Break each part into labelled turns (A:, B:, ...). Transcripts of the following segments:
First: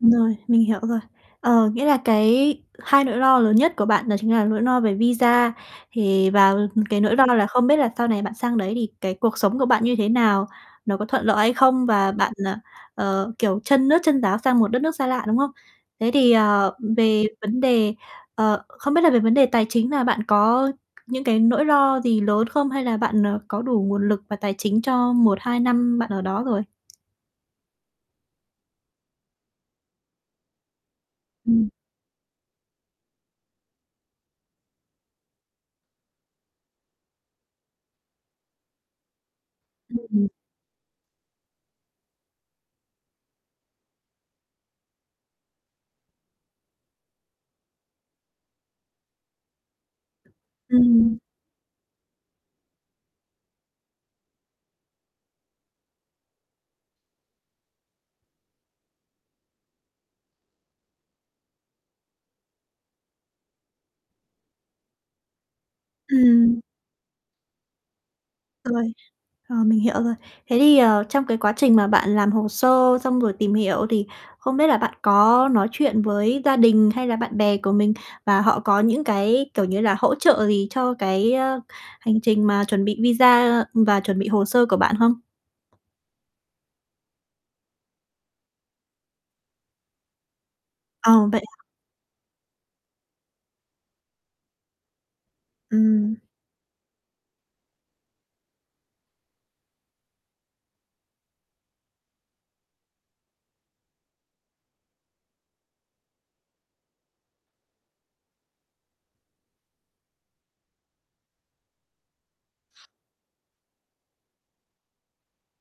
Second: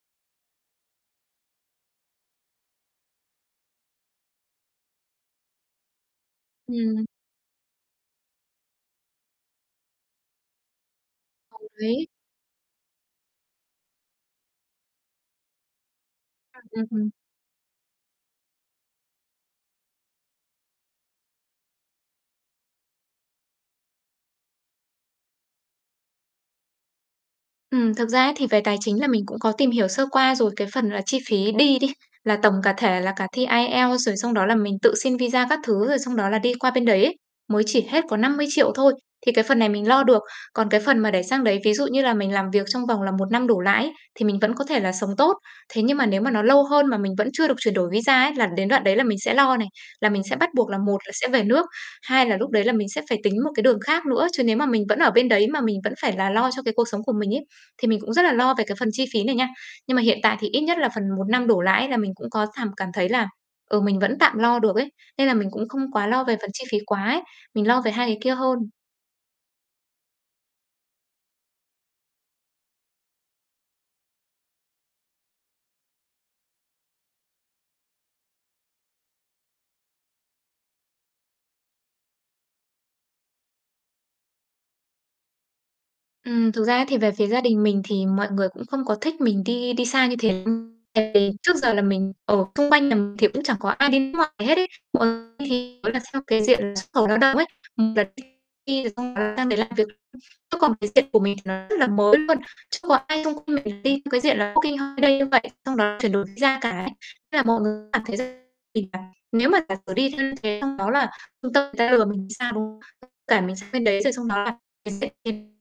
A: Rồi, mình hiểu rồi. Ờ, nghĩa là cái hai nỗi lo lớn nhất của bạn đó chính là nỗi no về visa, thì và cái
B: Ừm.
A: nỗi lo là không biết là sau này bạn sang đấy thì cái cuộc sống của bạn như thế nào, nó có thuận lợi hay
B: Đồng
A: không?
B: ý.
A: Và bạn, ờ, ờ, kiểu chân nước chân ráo sang một đất nước xa lạ, đúng không? Thế thì,
B: Ừm,
A: ờ,
B: ừm,
A: ừ,
B: ừm.
A: về vấn đề, ờ không biết là về vấn đề tài chính là bạn có những cái nỗi lo gì lớn không? Hay là bạn, ờ, có đủ nguồn lực và tài chính cho 1, 2 năm bạn ở đó rồi?
B: Ừm, thực ra ấy thì về tài chính là mình cũng có tìm hiểu sơ qua rồi, cái phần là chi phí
A: Ừm.
B: đi đi, là tổng cả thể là cả thi IELTS rồi, xong đó là mình tự xin visa các thứ, rồi xong đó là đi qua bên đấy ấy, mới chỉ hết có 50.000.000 thôi, thì cái phần này mình
A: Ừm,
B: lo được.
A: ừm.
B: Còn cái phần mà để sang đấy, ví dụ như là mình làm việc trong vòng là 1 năm đổ lại ấy, thì mình vẫn có thể là sống tốt. Thế nhưng mà nếu mà nó lâu hơn mà mình vẫn chưa được chuyển đổi visa ấy, là đến đoạn đấy là mình sẽ lo này, là mình sẽ bắt buộc là một là
A: Ừm.
B: sẽ về nước, hai là lúc đấy là mình sẽ phải tính một cái đường khác nữa. Chứ nếu mà mình vẫn ở bên đấy mà mình vẫn phải là lo cho cái cuộc sống của mình ấy, thì mình cũng rất là lo về cái phần chi phí này nha. Nhưng mà hiện tại thì ít nhất là phần 1 năm đổ lại là mình cũng có thảm cảm thấy là, ừ, mình vẫn tạm lo được ấy, nên là mình cũng không quá lo về phần
A: Ừm.
B: chi phí quá ấy, mình lo về 2 cái kia hơn.
A: Rồi, ờ, mình hiểu rồi. Thế thì, ờ, trong cái quá trình mà bạn làm hồ sơ, xong rồi tìm hiểu thì không biết là bạn có nói chuyện với gia đình hay là bạn bè của mình, và họ có những cái, kiểu như là, hỗ trợ gì cho cái, ơ, hành trình mà chuẩn bị visa, ừm, và chuẩn bị hồ sơ của bạn không?
B: Ừm, thực ra ấy, thì về phía gia đình mình thì mọi người cũng không có thích mình đi đi xa như thế lắm. Tại
A: Ờ,
B: vì
A: vậy
B: trước
A: à?
B: giờ là mình ở xung quanh nhà mình thì cũng chẳng có ai đi nước ngoài hết ấy, hoặc thì, gọi là,
A: Ừm.
B: theo cái diện là xuất khẩu lao động ấy, một là đi rồi xong sang đấy làm việc, chứ còn cái diện của mình thì nó rất là mới luôn, chưa có ai xung quanh mình đi theo cái diện là "Working Holiday" như vậy, xong đó chuyển đổi visa cả ấy. Thế là mọi người cảm thấy rằng thì là nếu mà giả sử đi như thế, xong đó là ta người ta lừa mình thì sao, đúng không? Với cả mình sang bên đấy, rồi xong đó là mình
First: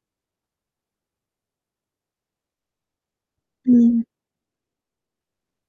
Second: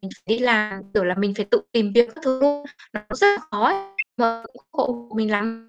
B: mình phải đi làm, kiểu là, mình phải tự tìm việc các thứ luôn, nó cũng rất là khó ấy, nên
A: Ừm.
B: là không ủng hộ mình lắm.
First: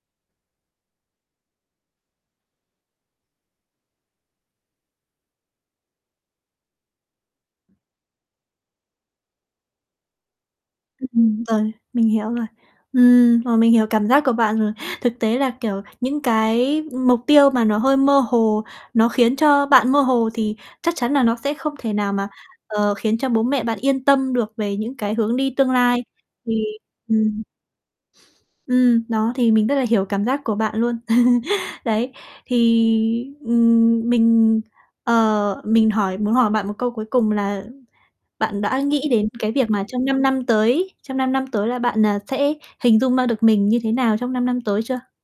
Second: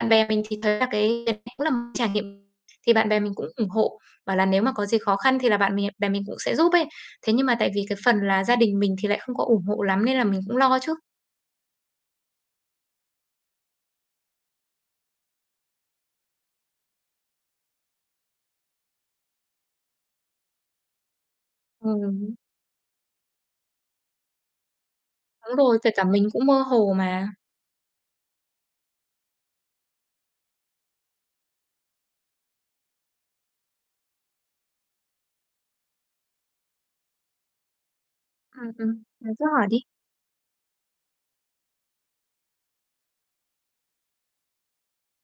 B: Bạn bè mình thì thấy là cái cái này cũng là một trải nghiệm thì bạn bè mình cũng ủng hộ, bảo là nếu mà có gì khó khăn thì là bạn mè bè mình cũng sẽ giúp ấy. Thế nhưng mà tại vì cái phần là gia đình mình thì lại không có ủng hộ lắm nên là mình cũng lo chứ.
A: Ừm, rồi, mình hiểu rồi. Ừm, ờ, mình hiểu cảm giác của bạn rồi. Thực tế là kiểu những cái mục tiêu mà nó hơi mơ hồ, nó khiến cho bạn mơ hồ thì chắc chắn là nó sẽ không thể nào mà,
B: Ừm.
A: ờ, khiến cho bố mẹ bạn yên tâm được về những cái hướng đi
B: Đúng
A: tương
B: rồi, kể cả
A: lai,
B: mình cũng mơ
A: thì
B: hồ mà.
A: ừm. Ừm, đó, thì mình rất là hiểu cảm giác của bạn luôn. Đấy, thì, ừm, mình, ờ, mình hỏi muốn hỏi bạn một câu cuối cùng là bạn
B: Ừm,
A: đã
B: ừm,
A: nghĩ đến
B: bạn cứ
A: cái
B: hỏi
A: việc mà
B: đi.
A: trong 5 năm tới, trong 5 năm tới là bạn, à, sẽ hình dung ra được mình như thế nào trong 5 năm tới chưa?